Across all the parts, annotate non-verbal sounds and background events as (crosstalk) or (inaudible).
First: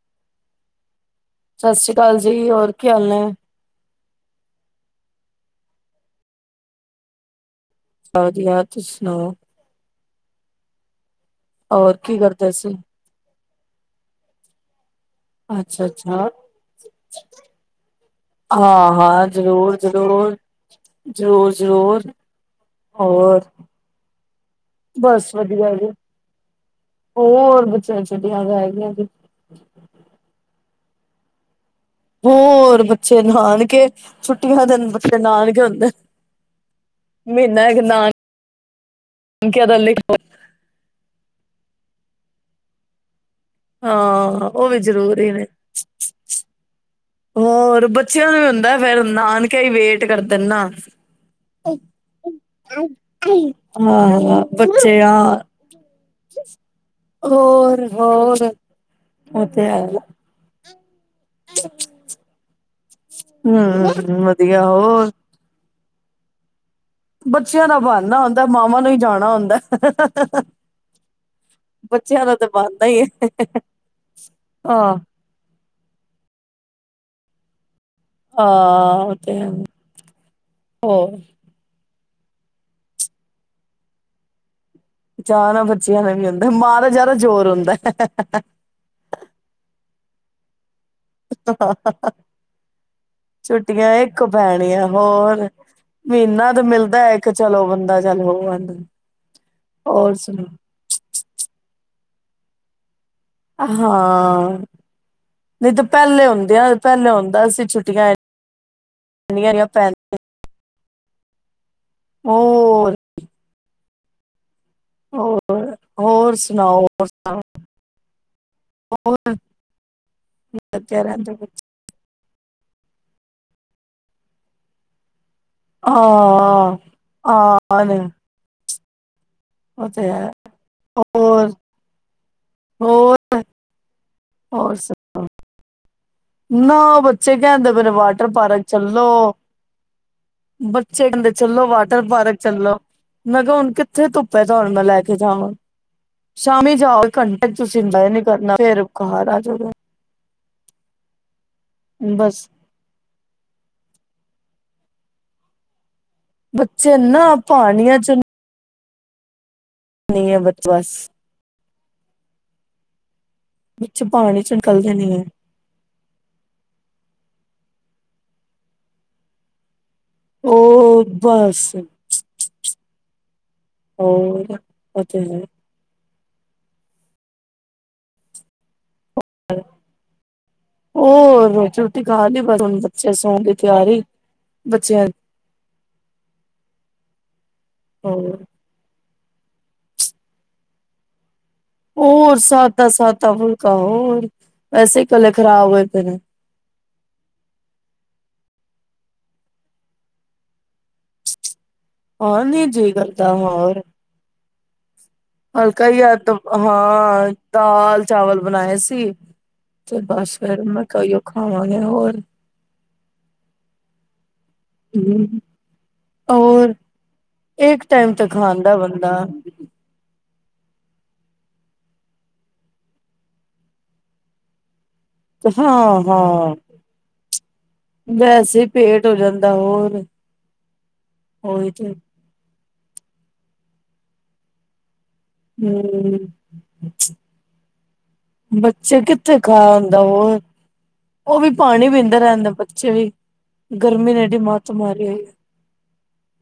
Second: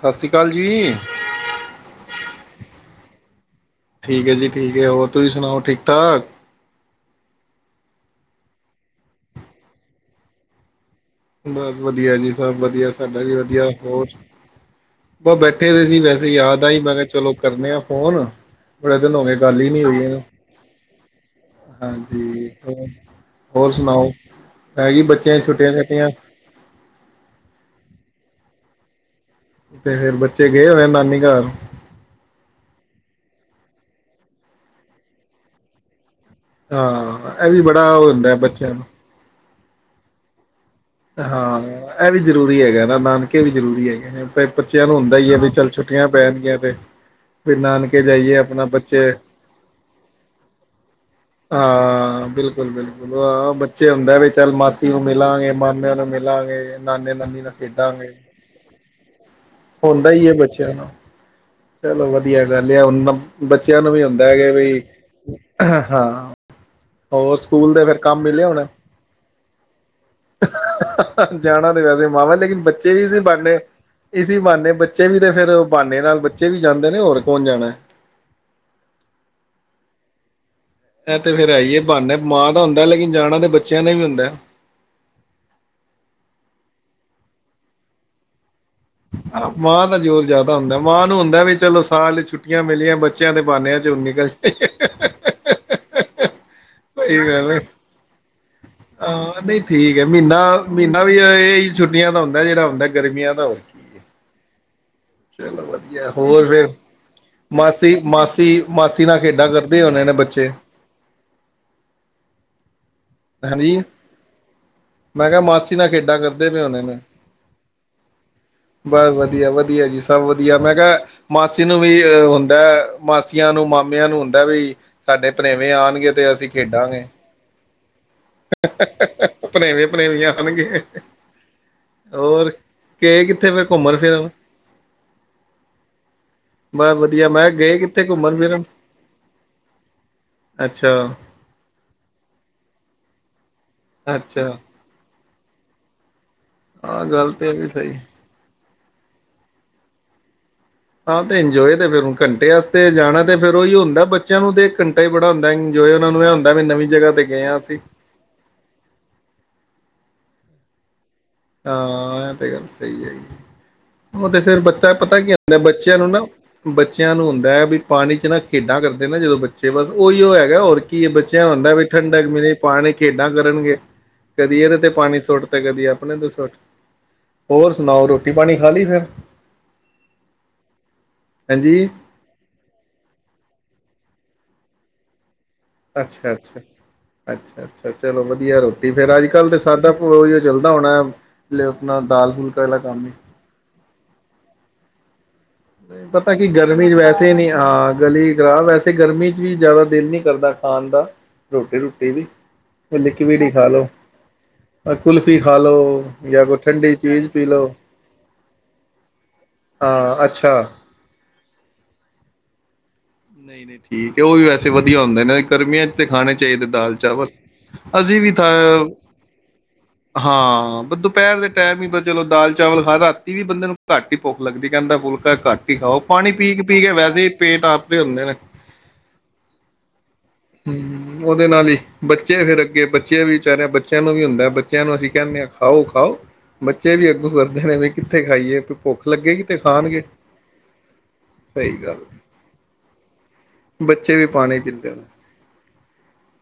ਸਤਿ ਸ੍ਰੀ ਅਕਾਲ ਜੀ। ਸਤਿ ਸ੍ਰੀ ਅਕਾਲ ਜੀ, ਹੋਰ ਕੀ ਹਾਲ ਨੇ। ਠੀਕ ਹੈ, ਜੀ ਠੀਕ ਹੈ ਹੋਰ ਤੁਸੀਂ ਸੁਣਾਓ ਠੀਕ ਠਾਕ। ਬਸ ਵਧੀਆ ਤੁਸੀ ਸੁਣਾਓ। ਬਸ ਹੋਰ ਵਧੀਆ ਕੀ ਜੀ, ਕਰਦੇ ਸਭ ਸੀ? ਵਧੀਆ ਸਾਡਾ ਜੀ। ਵਧੀਆ ਹੋਰ। ਬਸ ਬੈਠੇ ਦੇ ਸੀ ਵੈਸੇ ਅੱਛਾ-ਅੱਛਾ, ਯਾਦ ਆਈ, ਮੈਂ ਕਿਹਾ ਚਲੋ ਕਰਦੇ ਆ ਫੋਨ ਬੜੇ ਦਿਨ ਹੋ ਹਾਂ-ਹਾਂ, ਗਏ ਗੱਲ ਹੀ ਨਹੀਂ ਹੋਈ, ਇਹ ਜ਼ਰੂਰ-ਜ਼ਰੂਰ। ਜ਼ਰੂਰ-ਜ਼ਰੂਰ, ਹਾਂਜੀ ਹੋਰ ਸੁਣਾਓ। ਪੈਗੀ ਬਸ ਬੱਚਿਆਂ ਦੀਆਂ ਛੁੱਟੀਆਂ ਵਧੀਆ ਜੀ। ਛੋਟੀਆਂ ਹੋਰ ਬੱਚਾ ਜੀ। (inaudible) ਵੱਡੀਆਂ ਰਹੇ ਗਿਆ ਜੀ। (inaudible) ਤੇਰੇ ਬੱਚੇ ਗਏ ਹੋਏ ਨਾਨੀ ਘਰ ਹੋਰ ਬੱਚੇ ਨਾਨਕੇ ਛੁੱਟੀਆਂ ਦਿਨ ਬੱਚੇ ਨਾਨਕੇ ਹੁੰਦੇ। ਹਾਂ ਇਹ ਵੀ ਮਹੀਨਾ ਇੱਕ ਬੜਾ ਉਹ ਹੁੰਦਾ ਬੱਚਿਆਂ ਨੂੰ (unintelligible) ਹਾਂ ਇਹ ਵੀ ਜ਼ਰੂਰੀ ਹੈਗਾ ਨਾ ਨਾਨਕੇ ਵੀ ਜਰੂਰੀ ਹੈਗੇ ਨੇ ਹਾਂ, ਉਹ ਵੀ ਬੱਚਿਆਂ ਨੂੰ ਹੁੰਦਾ ਜ਼ਰੂਰੀ ਹੀ ਹੈ ਨੇ। ਵੀ ਚੱਲ ਛੁੱਟੀਆਂ ਪੈਣਗੀਆਂ ਤੇ ਵੀ ਹੋਰ ਨਾਨਕੇ ਬੱਚਿਆਂ ਜਾਈਏ ਨੂੰ ਵੀ ਆਪਣਾ ਹੁੰਦਾ ਫੇਰ ਬੱਚੇ ਨਾਨਕੇ ਹੀ ਵੇਟ ਕਰਦੇ ਨਾ ਹਾਂ ਬਿਲਕੁਲ ਬਿਲਕੁਲ ਹਾਂ ਬੱਚੇ ਹੁੰਦਾ ਵੀ ਆਹ ਚੱਲ ਮਾਸੀ ਬੱਚੇ ਨੂੰ ਆ ਮਿਲਾਂਗੇ ਮਾਮਿਆਂ ਨੂੰ ਮਿਲਾਂਗੇ ਨਾਨੇ ਨਾਨੀ ਨਾਲ ਖੇਡਾਂਗੇ ਹੋਰ-ਹੋਰ ਉਹ ਤੇ ਹੈ ਹੁੰਦਾ ਹੀ ਹੈ ਬੱਚਿਆਂ ਨੂੰ ਚਲੋ ਵਧੀਆ ਗੱਲ ਲਿਆ ਬੱਚਿਆਂ ਨੂੰ ਵੀ ਹਮ ਹੁੰਦਾ ਵਧੀਆ ਬੀ ਹੋਰ ਹਾ ਬੱਚਿਆਂ ਦਾ ਬਾਨਾ ਹੁੰਦਾ ਮਾਵਾਂ ਨੂੰ ਹੀ ਜਾਣਾ ਹੁੰਦਾ ਏ। ਜਾਣਾ ਤੇ ਵੈਸੇ ਮਾਵਾ ਤਾਂ ਲੇਕਿਨ ਬਣਦਾ ਬੱਚੇ ਹੀ ਵੀ ਹੈ ਇਸ ਬਣਨੇ ਇਸ ਬਣਨੇ ਹਾਂ ਬੱਚੇ ਵੀ ਤੇ ਫੇਰ ਬਹਾਨੇ ਨਾਲ ਬੱਚੇ ਵੀ ਜਾਂਦੇ ਨੇ ਹੋਰ ਕੌਣ ਜਾਣਾ ਆਾ ਉਹ ਤੇ ਆ ਹੋਰ ਤੇ ਫੇਰ ਆਈਏ ਬਾਨਾ ਮਾਂ ਦਾ ਹੁੰਦਾ ਲੇਕਿਨ ਜਾਣਾ ਤੇ ਬੱਚਿਆਂ ਦਾ ਵੀ ਹੁੰਦਾ ਐ। ਚਾਅ ਨਾਲ ਬੱਚਿਆਂ ਨੇ ਵੀ ਆੁੰਦਾ ਮਾਂ ਦਾ ਯਾਰ ਜ਼ੋਰ ਹੁੰਦਾ। ਹਾ ਮਾਂ ਦਾ ਜ਼ੋਰ ਜਿਆਦਾ ਹੁੰਦਾ ਏ। ਮਾਂ ਨੂੰ ਹੁੰਦਾ ਵੀ ਚਲੋ ਸਾਲ ਛੁੱਟੀਆਂ ਮਿਲੀਆਂ ਬੱਚਿਆਂ ਦੇ ਬਾਨਿਆਂ ਚ ਛੁੱਟੀਆਂ ਇੱਕ ਨਿਕਲ ਪੈਣੀਆਂ ਹੋਰ ਮਹੀਨਾ ਤਾਂ ਮਿਲਦਾ ਸਹੀ ਹੈ ਕਿ ਗੱਲ ਚਲੋ ਬੰਦਾ ਚੱਲ ਹੋ ਆਂਦਾ ਹਾਂ ਨਹੀਂ ਠੀਕ ਹੈ ਹੋਰ ਮਹੀਨਾ ਸੁਣਾ ਮਹੀਨਾ ਵੀ ਇਹੀ ਛੁੱਟੀਆਂ ਦਾ ਹੁੰ। ਜਿਹੜਾ ਹੁੰਦਾ ਗਰਮੀਆਂ ਦਾ ਉਹ ਹਾਂ ਚਲੋ ਨਹੀਂ ਤਾਂ ਵਧੀਆ ਪਹਿਲੇ ਹੋਰ ਫੇਰ ਹੁੰਦਿਆਂ ਪਹਿਲੇ ਹੁੰਦਾ ਸੀ ਮਾਸੀ ਛੁੱਟੀਆਂ ਮਾਸੀ ਮਾਸੀ ਨਾਲ ਖੇਡਾਂ ਇੰਨੀਆਂ ਇੰਨੀਆਂ ਕਰਦੇ ਪੈ ਹੋਣੇ ਨੇ ਬੱਚੇ। ਹੋਰ ਹਾਂਜੀ ਮੈਂ ਕਿਹਾ ਹੋਰ ਮਾਸੀ ਨਾਲ ਖੇਡਾਂ ਹੋਰ ਕਰਦੇ ਪਏ ਸੁਣਾਓ ਹੋਣੇ ਨੇ। ਹੋਰ ਸੁਣਾਓ ਬਸ ਹੋਰ ਵਧੀਆ ਵਧੀਆ ਜੀ। ਵਧੀਆ ਮੈਂ ਕਿਹਾ ਲੱਗੇ ਰਹਿੰਦੇ ਮਾਸੀ ਨੂੰ ਵੀ ਅਹ ਹੁੰਦਾ ਮਾਸੀਆਂ ਨੂੰ ਮਾਮਿਆਂ ਨੂੰ ਹੁੰਦਾ ਵੀ ਸਾਡੇ ਭਨੇਵੇਂ ਆਉਣਗੇ ਤੇ ਅਸੀਂ ਹਾਂ ਆਹ (inaudible) ਭਣੇਵੇਂ ਭਣੇਵੀਆ ਆਉਣਗੇ ਹੋਰ ਹੋਰ ਗਏ ਹੋਰ ਕਿੱਥੇ ਫੇਰ ਘੁੰਮਣ ਫਿਰਨ ਹੋਰ ਬਸ ਨਾ ਵਧੀਆ ਬੱਚੇ ਮੈਂ ਕਹਿੰਦੇ ਗਏ ਪਏ ਨੇ ਕਿੱਥੇ ਵਾਟਰ ਘੁੰਮਣ ਪਾਰਕ ਫਿਰਨ ਚੱਲੋ ਅੱਛਾ ਬੱਚੇ ਕਹਿੰਦੇ ਚੱਲੋ ਵਾਟਰ ਪਾਰਕ ਚੱਲੋ ਮੈਂ ਕਿਹਾ ਹੁਣ ਤੇ ਧੁੱਪ ਫੈਦਾ ਅੱਛਾ ਹੋਣ ਵਾਲੈ (inaudible) ਸ਼ਾਮੀ ਆਹ ਜਾਓ ਇੱਕ ਗੱਲ ਘੰਟਾ ਤੇ ਇਹ ਵੀ ਤੁਸੀਂ ਸਹੀ ਇੰਜੋਏ ਨੀ ਕਰਨਾ ਫੇਰ ਘਾਰ ਆ ਜਾਓਗੇ ਹਾਂ ਤੇ ਇੰਜੋਏ ਤੇ ਫੇਰ ਹੁਣ ਬਸ ਘੰਟੇ ਆਸਤੇ ਜਾਣਾ ਤੇ ਫੇਰ ਉਹੀਓ ਹੁੰਦਾ ਬੱਚਿਆਂ ਨੂੰ ਦੇਖ ਘੰਟਾ ਹੀ ਬੜਾ ਹੁੰਦਾ ਏ, ਇੰਜੋਏ ਉਹਨਾਂ ਨੂੰ ਇਹ ਹੁੰਦਾ ਵੀ ਨਵੀਂ ਬੱਚੇ ਜਗ੍ਹਾ ਤੇ ਏਨਾ ਗਏ ਹਾਂ ਅਸੀਂ ਪਾਣੀਆਂ ਚ (unintelligible) ਹਾਂ, ਇਹ ਤੇ ਗੱਲ ਸਹੀ ਹੈਗੀ ਬੱਚੇ ਏ। ਉਹ ਤੇ ਪਾਣੀ ਚ ਫੇਰ ਬੱਚਾ ਨਿਕਲਦੇ ਨੀ ਪਤਾ ਹੈ ਕੀ ਹੁੰਦਾ ਬੱਚਿਆਂ ਨੂੰ ਨਾ, ਬੱਚਿਆਂ ਨੂੰ ਹੁੰਦਾ ਹੈ ਵੀ ਪਾਣੀ ਚ ਨਾ ਖੇਡਾਂ ਕਰਦੇ ਨਾ ਜਦੋਂ ਬੱਚੇ ਬਸ ਉਈਉ ਹੈਗਾ ਹੋਰ ਕੀ ਉਹ ਏ ਬੱਚਿਆਂ ਬਸ ਹੁੰਦਾ ਵੀ ਠੰਡਕ ਮਿਲੇ, ਪਾਣੀ ਖੇਡਾਂ ਕਰਨਗੇ, ਹੋਰ ਕਦੀ ਇਹਦੇ ਤੇ ਉਹ ਪਾਣੀ ਹੈ ਸੁੱਟ ਤੇ ਕਦੀ ਆਪ ਹੋਰ ਸੁਣਾਓ ਰੋਟੀ-ਪਾਣੀ ਖਾ ਲਈ ਫਿਰ ਹੋਰ ਹਾਂਜੀ ਰੋਟੀ-ਰੂਟੀ ਖਾ ਲਈ ਪਰ ਬਸ ਹੁਣ ਬੱਚੇ ਸੋਨ ਦੀ ਤਿਆਰੀ ਬੱਚਿਆਂ ਅੱਛਾ-ਅੱਛਾ, ਅੱਛਾ-ਅੱਛਾ ਚਲੋ ਹੋਰ ਵਧੀਆ ਰੋਟੀ ਫੇਰ ਅੱਜ ਕੱਲ ਤੇ ਸਾਡਾ ਉਹੀਓ ਚੱਲਦਾ ਹੋਣੈ ਹੋਰ ਸਾਦਾ-ਸਾਦਾ ਫੁਲਕਾ ਹੋਰ ਹੋਰ ਵੈਸੇ ਕਲ ਪਤਾ ਕੀ ਗਰਮੀ ਚ ਵੈਸੇ ਹੀ ਨੀ, ਹਾਂ ਗਲੀ ਖਰਾਬ ਵੈਸੇ ਗਰਮੀ ਚ ਵੀ ਜ਼ਿਆਦਾ ਦਿਲ ਨਹੀਂ ਕਰਦਾ ਖਾਣ ਦਾ, ਰੋਟੀ-ਰੂਟੀ ਵੀ, ਹਾਂ ਨੀ ਜੀ ਕੋਈ ਕਰਦਾ ਲਿਕਵਿਡ ਹੀ ਖਾ ਹੋਰ ਲੋ ਕੁਲਫ਼ੀ ਖਾ ਲੋ ਹਲਕਾ ਹੀ ਯਦ ਜਾਂ ਕੋਈ ਠੰਡੀ ਚੀਜ਼ ਹਾਂ ਪੀ ਲਓ ਦਾਲ-ਚਾਵਲ ਬਣਾਏ ਸੀ ਤੇ ਹਾਂ ਬਸ ਅੱਛਾ ਫੇਰ ਮੈਂ ਕਿਹਾ ਓਈਓ ਖਾਵਾਂਗੇ ਹੋਰ ਨਹੀਂ-ਨਹੀਂ ਠੀਕ ਏ ਉਹ ਵੀ ਵੈਸੇ ਵਧੀਆ ਹੁੰਦੇ ਨੇ। ਗਰਮੀਆਂ ਚ ਤੇ ਖਾਣੇ ਚਾਹੀਦੇ ਹੋਰ ਦਾਲ-ਚਾਵਲ, ਇੱਕ ਟਾਈਮ ਅਸੀਂ ਤਾਂ ਵੀ ਤਾ ਖਾਂਦਾ ਬੰਦਾ ਹਾਂ, ਦੁਪਹਿਰ ਦੇ ਟੈਮ ਹੀ ਬਈ ਚਲੋ ਦਾਲ-ਚਾਵਲ ਖਾ, ਰਾਤੀ ਵੀ ਬੰਦੇ ਨੂੰ ਘੱਟ ਹੀ ਭੋਖ ਲੱਗਦੀ। ਕਹਿੰਦਾ ਫੁਲਕਾ ਇਕ ਘੱਟ ਹੀ ਖਾਓ। ਹਾਂ ਪਾਣੀ ਪੀ ਹਾਂ ਕੇ, ਪੀ ਕੇ ਵੈਸੇ ਹੀ ਪੇਟ ਹੁੰਦੇ ਨੇ ਵੈਸੇ ਪੇਟ ਹੋ ਜਾਂਦਾ ਹੋਰ ਉਹੀ ਤੇ ਲੱਗੇ ਬੱਚਿਆਂ ਵੀ ਵਿਚਾਰਿਆਂ ਬੱਚਿਆਂ ਨੂੰ ਵੀ ਹੁੰਦੈ ਬੱਚਿਆਂ ਨੂੰ ਅਸੀਂ ਕਹਿਨੇ ਆ ਖਾਓ-ਖਾਓ, ਹਮ ਬੱਚੇ ਵੀ ਅੱਗੋ ਕਰਦੇ ਨੇ ਵੀ ਕਿੱਥੇ ਖਾਈਏ, ਬੱਚੇ ਭੁੱਖ ਕਿੱਥੇ ਲੱਗੇਗੀ ਤੇ ਖਾ ਖਾਣਗੇ। ਹੁੰਦਾ ਹੋਰ ਉਹ ਵੀ ਸਹੀ ਪਾਣੀ ਗੱਲ ਪੀਂਦੇ ਰਹਿੰਦੇ ਬੱਚੇ ਵੀ ਗਰਮੀ ਬੱਚੇ ਨੇ ਵੀ ਐਡੀ ਪਾਣੀ ਮੱਤ ਪੀਂਦੇ ਨੇ, ਮਾਰੀ ਹੋਈ ਹੈ।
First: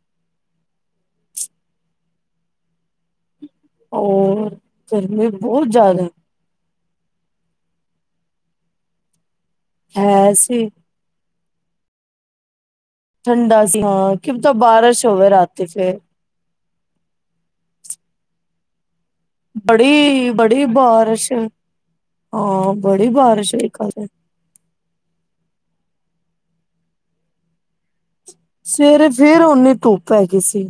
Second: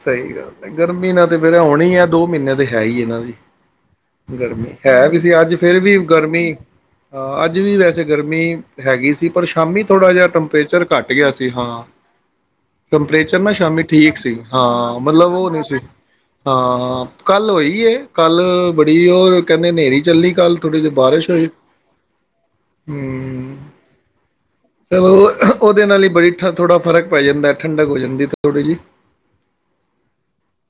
ਸਹੀ ਗੱਲ ਹੈ। ਗਰਮੀ ਨਾਲ ਤੇ ਫੇਰ ਹੋਣਾ ਹੀ ਐ ਦੋ ਮਹੀਨੇ ਤੇ ਹੈ ਈ ਏ ਹੈਨਾ ਵਈ ਔਰ ਗਰਮੀ ਹੈ ਵੀ ਗਰਮੀ ਸੀ ਅੱਜ ਬਹੁਤ ਫੇਿਰ ਵੀ ਜ਼ਿਆਦਾ ਗਰਮੀ ਹ ਅੱਜ ਵੀ ਵੈਸੇ ਗਰਮੀ ਹੈਗੀ ਸੀ ਪਰ ਸ਼ਾਮੀ ਥੋੜ੍ਹਾ ਜਿਹਾ ਹੈ ਸੀ ਟੈਂਪਰੇਚਰੱਟ ਗਿਆ ਸੀ ਹਾਂ ਟੈਂਪਰੇਚਰ ਨਾੈਂ ਠੰਡਾ ਸ਼ਾਮੀ ਹਾਂ ਠੀਕ ਸੀ ਕਿ ਤਾਂ ਹਾਂ ਬਾਰਿਸ਼ ਹੋਵੇ ਮਤਲਬ ਉਹ ਨਹੀਂੀ ਰਾਤੀ ਸੀ ਫੇਰ ਹਾਂ ਕੱਲ ਹੋਈ ਕੱਲ ਬੜੀ ਉਹ ਕਹਿੰਦੇ ਹਨੇਰੀ ਬੜੀ ਚੱਲੀ ਕੱਲ ਬੜੀ ਥੋੜ੍ਹੀ ਜਿਹੀ ਬਾਰਿਸ਼ ਹੋਈ ਹਾਂ ਬੜੀ ਬਾਰਿਸ਼ ਹਮ ਹੋਈ ਕ ਚਲੋ ਉਹਦੇ ਨਾਲ ਹੀ ਬੜੀ ਥੋੜਾ ਫ਼ਰਕ ਪੈ ਜਾਂਦਾ ਠੰਡਕ ਹੋ ਜਾਂਦੀ ਤੇ ਸਵੇਰੇ ਫੇਰ ਓਨੀ ਧੁੱਪ ਪੈ ਗਈ ਸੀ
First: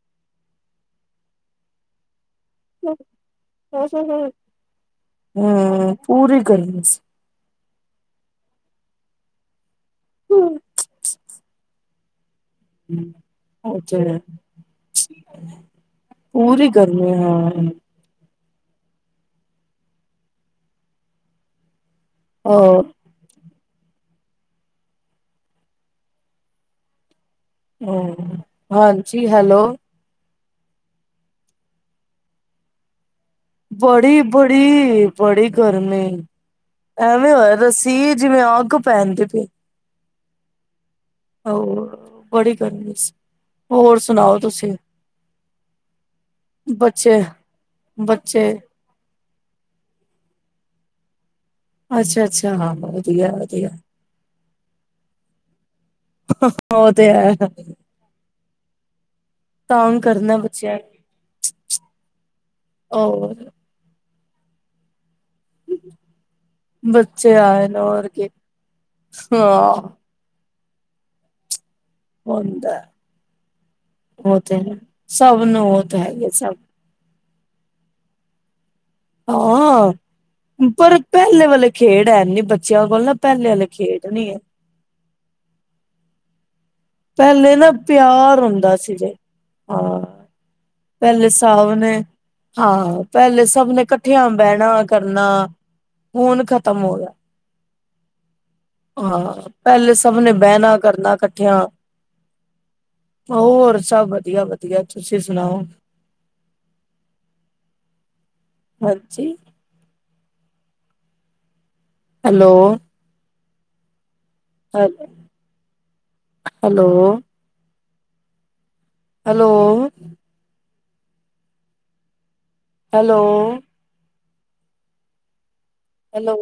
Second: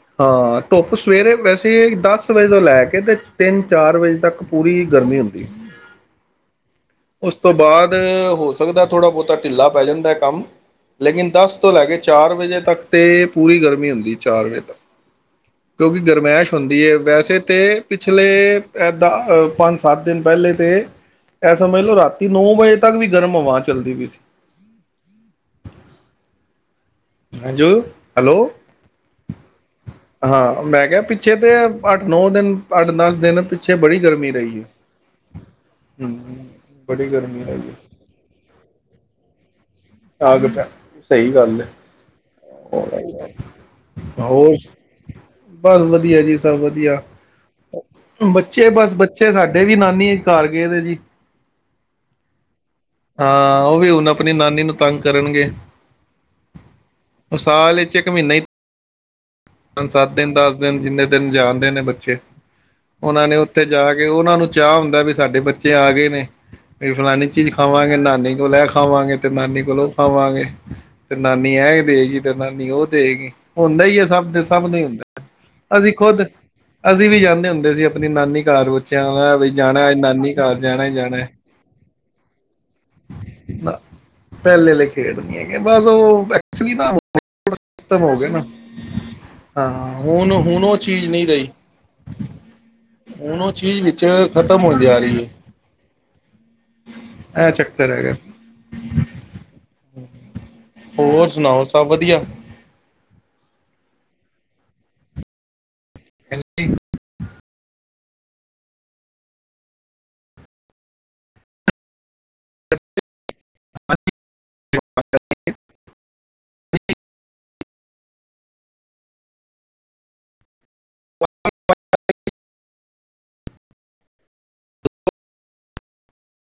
ਹਾਂ ਧੁੱਪ ਸਵੇਰੇ ਵੈਸੇ ਦਸ ਵਜੇ ਤੋਂ ਲੈ ਕੇ ਤੇ ਤਿੰਨ ਚਾਰ ਵਜੇ ਹਮ ਤੱਕ ਪੂਰੀ ਗਰਮੀ ਹੁੰਦੀ ਪੂਰੀ ਗਰਮੀ ਸੀ ਉਸ ਤੋਂ ਬਾਅਦ ਹੋ ਸਕਦਾ ਥੋੜਾ ਬਹੁਤਾ ਢਿੱਲਾ ਪੈ ਜਾਂਦਾ ਕੰਮ ਲੇਕਿਨ ਦਸ ਤੋਂ ਲੈ ਕੇ ਚਾਰ ਵਜੇ ਤੱਕ ਤੇ ਪੂਰੀ ਉਹ ਗਰਮੀ ਤੇ ਹੁੰਦੀ ਹੈ ਚਾਰ ਵਜੇ ਤੱਕ ਕਿਉਂਕਿ ਗਰਮੈਸ਼ ਪੂਰੀ ਹੁੰਦੀ ਹੈ ਗਰਮੀ ਵੈਸੇ ਹਾਂ ਤਾਂ ਪਿਛਲੇ ਇਦਾਂ ਪੰਜ ਸੱਤ ਦਿਨ ਪਹਿਲੇ ਤੇ ਇਹ ਸਮਝ ਲਓ ਰਾਤ ਨੌ ਔਰ ਵਜੇ ਵੀ ਗਰਮ ਹਵਾ ਚੱਲਦੀ ਪਈ ਸੀ ਹਾਂਜੀ ਹੈਲੋ ਹਮ ਹਾਂਜੀ ਹੈਲੋ ਹਾਂ ਮੈਂ ਕਿਹਾ ਪਿੱਛੇ ਤੇ ਅੱਠ ਨੌ ਦਿਨ ਅੱਠ ਦਸ ਦਿਨ ਪਿੱਛੇ ਬੜੀ ਗਰਮੀ ਰਹੀ ਹੈ ਬੜੀ ਬੜੀ ਗਰਮੀ ਹਮ ਬੜੀ ਐਵੇਂ ਗਰਮੀ ਹੋਇਆ ਹੈਗੀ ਰਸੀ ਜਿਵੇਂ ਅੱਗ ਪਹਿਨਦੇ ਪਏ ਆਗਤ (unintelligible) (unintelligible) ਸੀ। ਹੋਰ ਸੁਣਾਓ ਹੋਰ ਤੁਸੀਂ ਬਸ ਵਧੀਆ ਜੀ ਸਭ ਵਧੀਆ ਬੱਚੇ ਬੱਚੇ ਬਸ ਬੱਚੇ ਸਾਡੇ ਵੀ ਨਾਨੀ ਘਰ ਗਏ ਜੀ (inaudible) (inaudible) ਅੱਛਾ ਅੱਛਾ ਹਾਂ ਵਧੀਆ ਹਾਂ ਵਧੀਆ ਉਹ ਵੀ ਹੁਣ ਆਪਣੀ ਨਾਨੀ ਨੂੰ ਤੰਗ ਕਰਨਗੇ ਉਹ ਤੇ ਹੈ ਮ ਸਾਲ ਇੱਕ ਮਹੀਨਾ ਹੀ ਪੰਜ ਤੰਗ ਸੱਤ ਦਿਨ ਕਰਨਾ ਦਸ ਬੱਚਿਆਂ ਦਿਨ ਨੂੰ ਜਿੰਨੇ ਦਿਨ ਜਾਣਦੇ ਨੇ ਬੱਚੇ ਉਹਨਾਂ ਨੇ ਹੋਰ ਉੱਥੇ ਜਾ ਕੇ ਉਹਨਾਂ ਨੂੰ ਚਾਹ ਹੁੰਦਾ ਵੀ ਸਾਡੇ ਬੱਚੇ ਆ ਗਏ ਨੇ ਵੀ ਫਲਾਨੀ ਬੱਚੇ ਚੀਜ਼ ਆਏ ਨੇ ਖਾਵਾਂਗੇ ਹੋਰ ਕੀ ਨਾਨੀ ਕੋਲ ਇਹ ਖਾਵਾਂਗੇ ਤੇ ਨਾਨੀ ਹਾਂ ਕੋਲ ਉਹ ਖਾਵਾਂਗੇ ਤੇ ਨਾਨੀ ਹੈ ਦੇਗੀ ਤੇ ਨਾਨੀ ਹੁੰਦਾ ਉਹ ਦੇਗੀ ਹੁੰਦਾ ਈ ਹੈ ਉਹ ਸਭ ਤੇ ਸਭ ਦਾ ਹੈ ਹੁੰਦਾ ਸਭ ਨੂੰ ਉਹ ਅਸੀਂ ਤਾਂ ਖੁੱਦ ਹੈਗੇ ਸਭ ਅਸੀਂ ਵੀ ਜਾਂਦੇ ਹੁੰਦੇ ਸੀ ਆਪਣੀ ਨਾਨੀ ਇੰਨੀ ਕਾਰਵਾਈ। ਜਾਣਾ ਬਈ ਜਾਣਾ ਹਾਂ ਅੱਜ ਨਾਨੀ ਘਰ ਜਾਣਾ ਹੀ ਜਾਣਾ। ਹੈਨੀ ਨੀ ਬੱਚੇ। ਨਾ ਪਹਿਲੇ ਆਲ਼ੇ ਖੇਡ ਨੀ ਹੈਗੇ ਬਸ ਉਹ ਐਕਚੁਅਲੀ ਨਾ ਪਹਿਲੇ ਨਾ ਖਤਮ ਹੋ ਗਏ ਪਿਆਰ ਨਾ ਹੁੰਦਾ ਸੀ, ਜੀ ਹਾਂ ਹੁਣ ਹੁਣ ਉਹ ਚੀਜ਼ ਨਹੀਂ ਪਹਿਲੇ ਰਹੀ ਸਭ ਨੇ ਹਾਂ ਹੁਣ ਪਹਿਲੇ ਉਹ ਸਭ ਨੇ ਚੀਜ਼ ਵਿੱਚ ਇਕੱਠਿਆਂ ਖਤਮ ਬਹਿਣਾ ਹੁੰਦੀ ਜਾ ਕਰਨਾ ਰਹੀ ਹੁਣ ਖਤਮ ਹੋ ਗਿਆ। ਸਰ ਹੈਗਾ। ਹਾਂ ਪਹਿਲੇ ਸਭ ਨੇ ਬਹਿਣਾ ਕਰਨਾ ਹੋਰ ਇਕੱਠਿਆਂ ਸੁਣਾਓ ਸਭ ਵਧੀਆ ਹੋਰ ਸਭ ਵਧੀਆ-ਵਧੀਆ, ਤੁਸੀਂ ਸੁਣਾਓ? ਹੈਪੀ। ਹਾਂਜੀ। ਹੈਲੋ। ਅੱ ਹਾਂਜੀ, hello. Hello, (unintelligible) hello, hello, hello,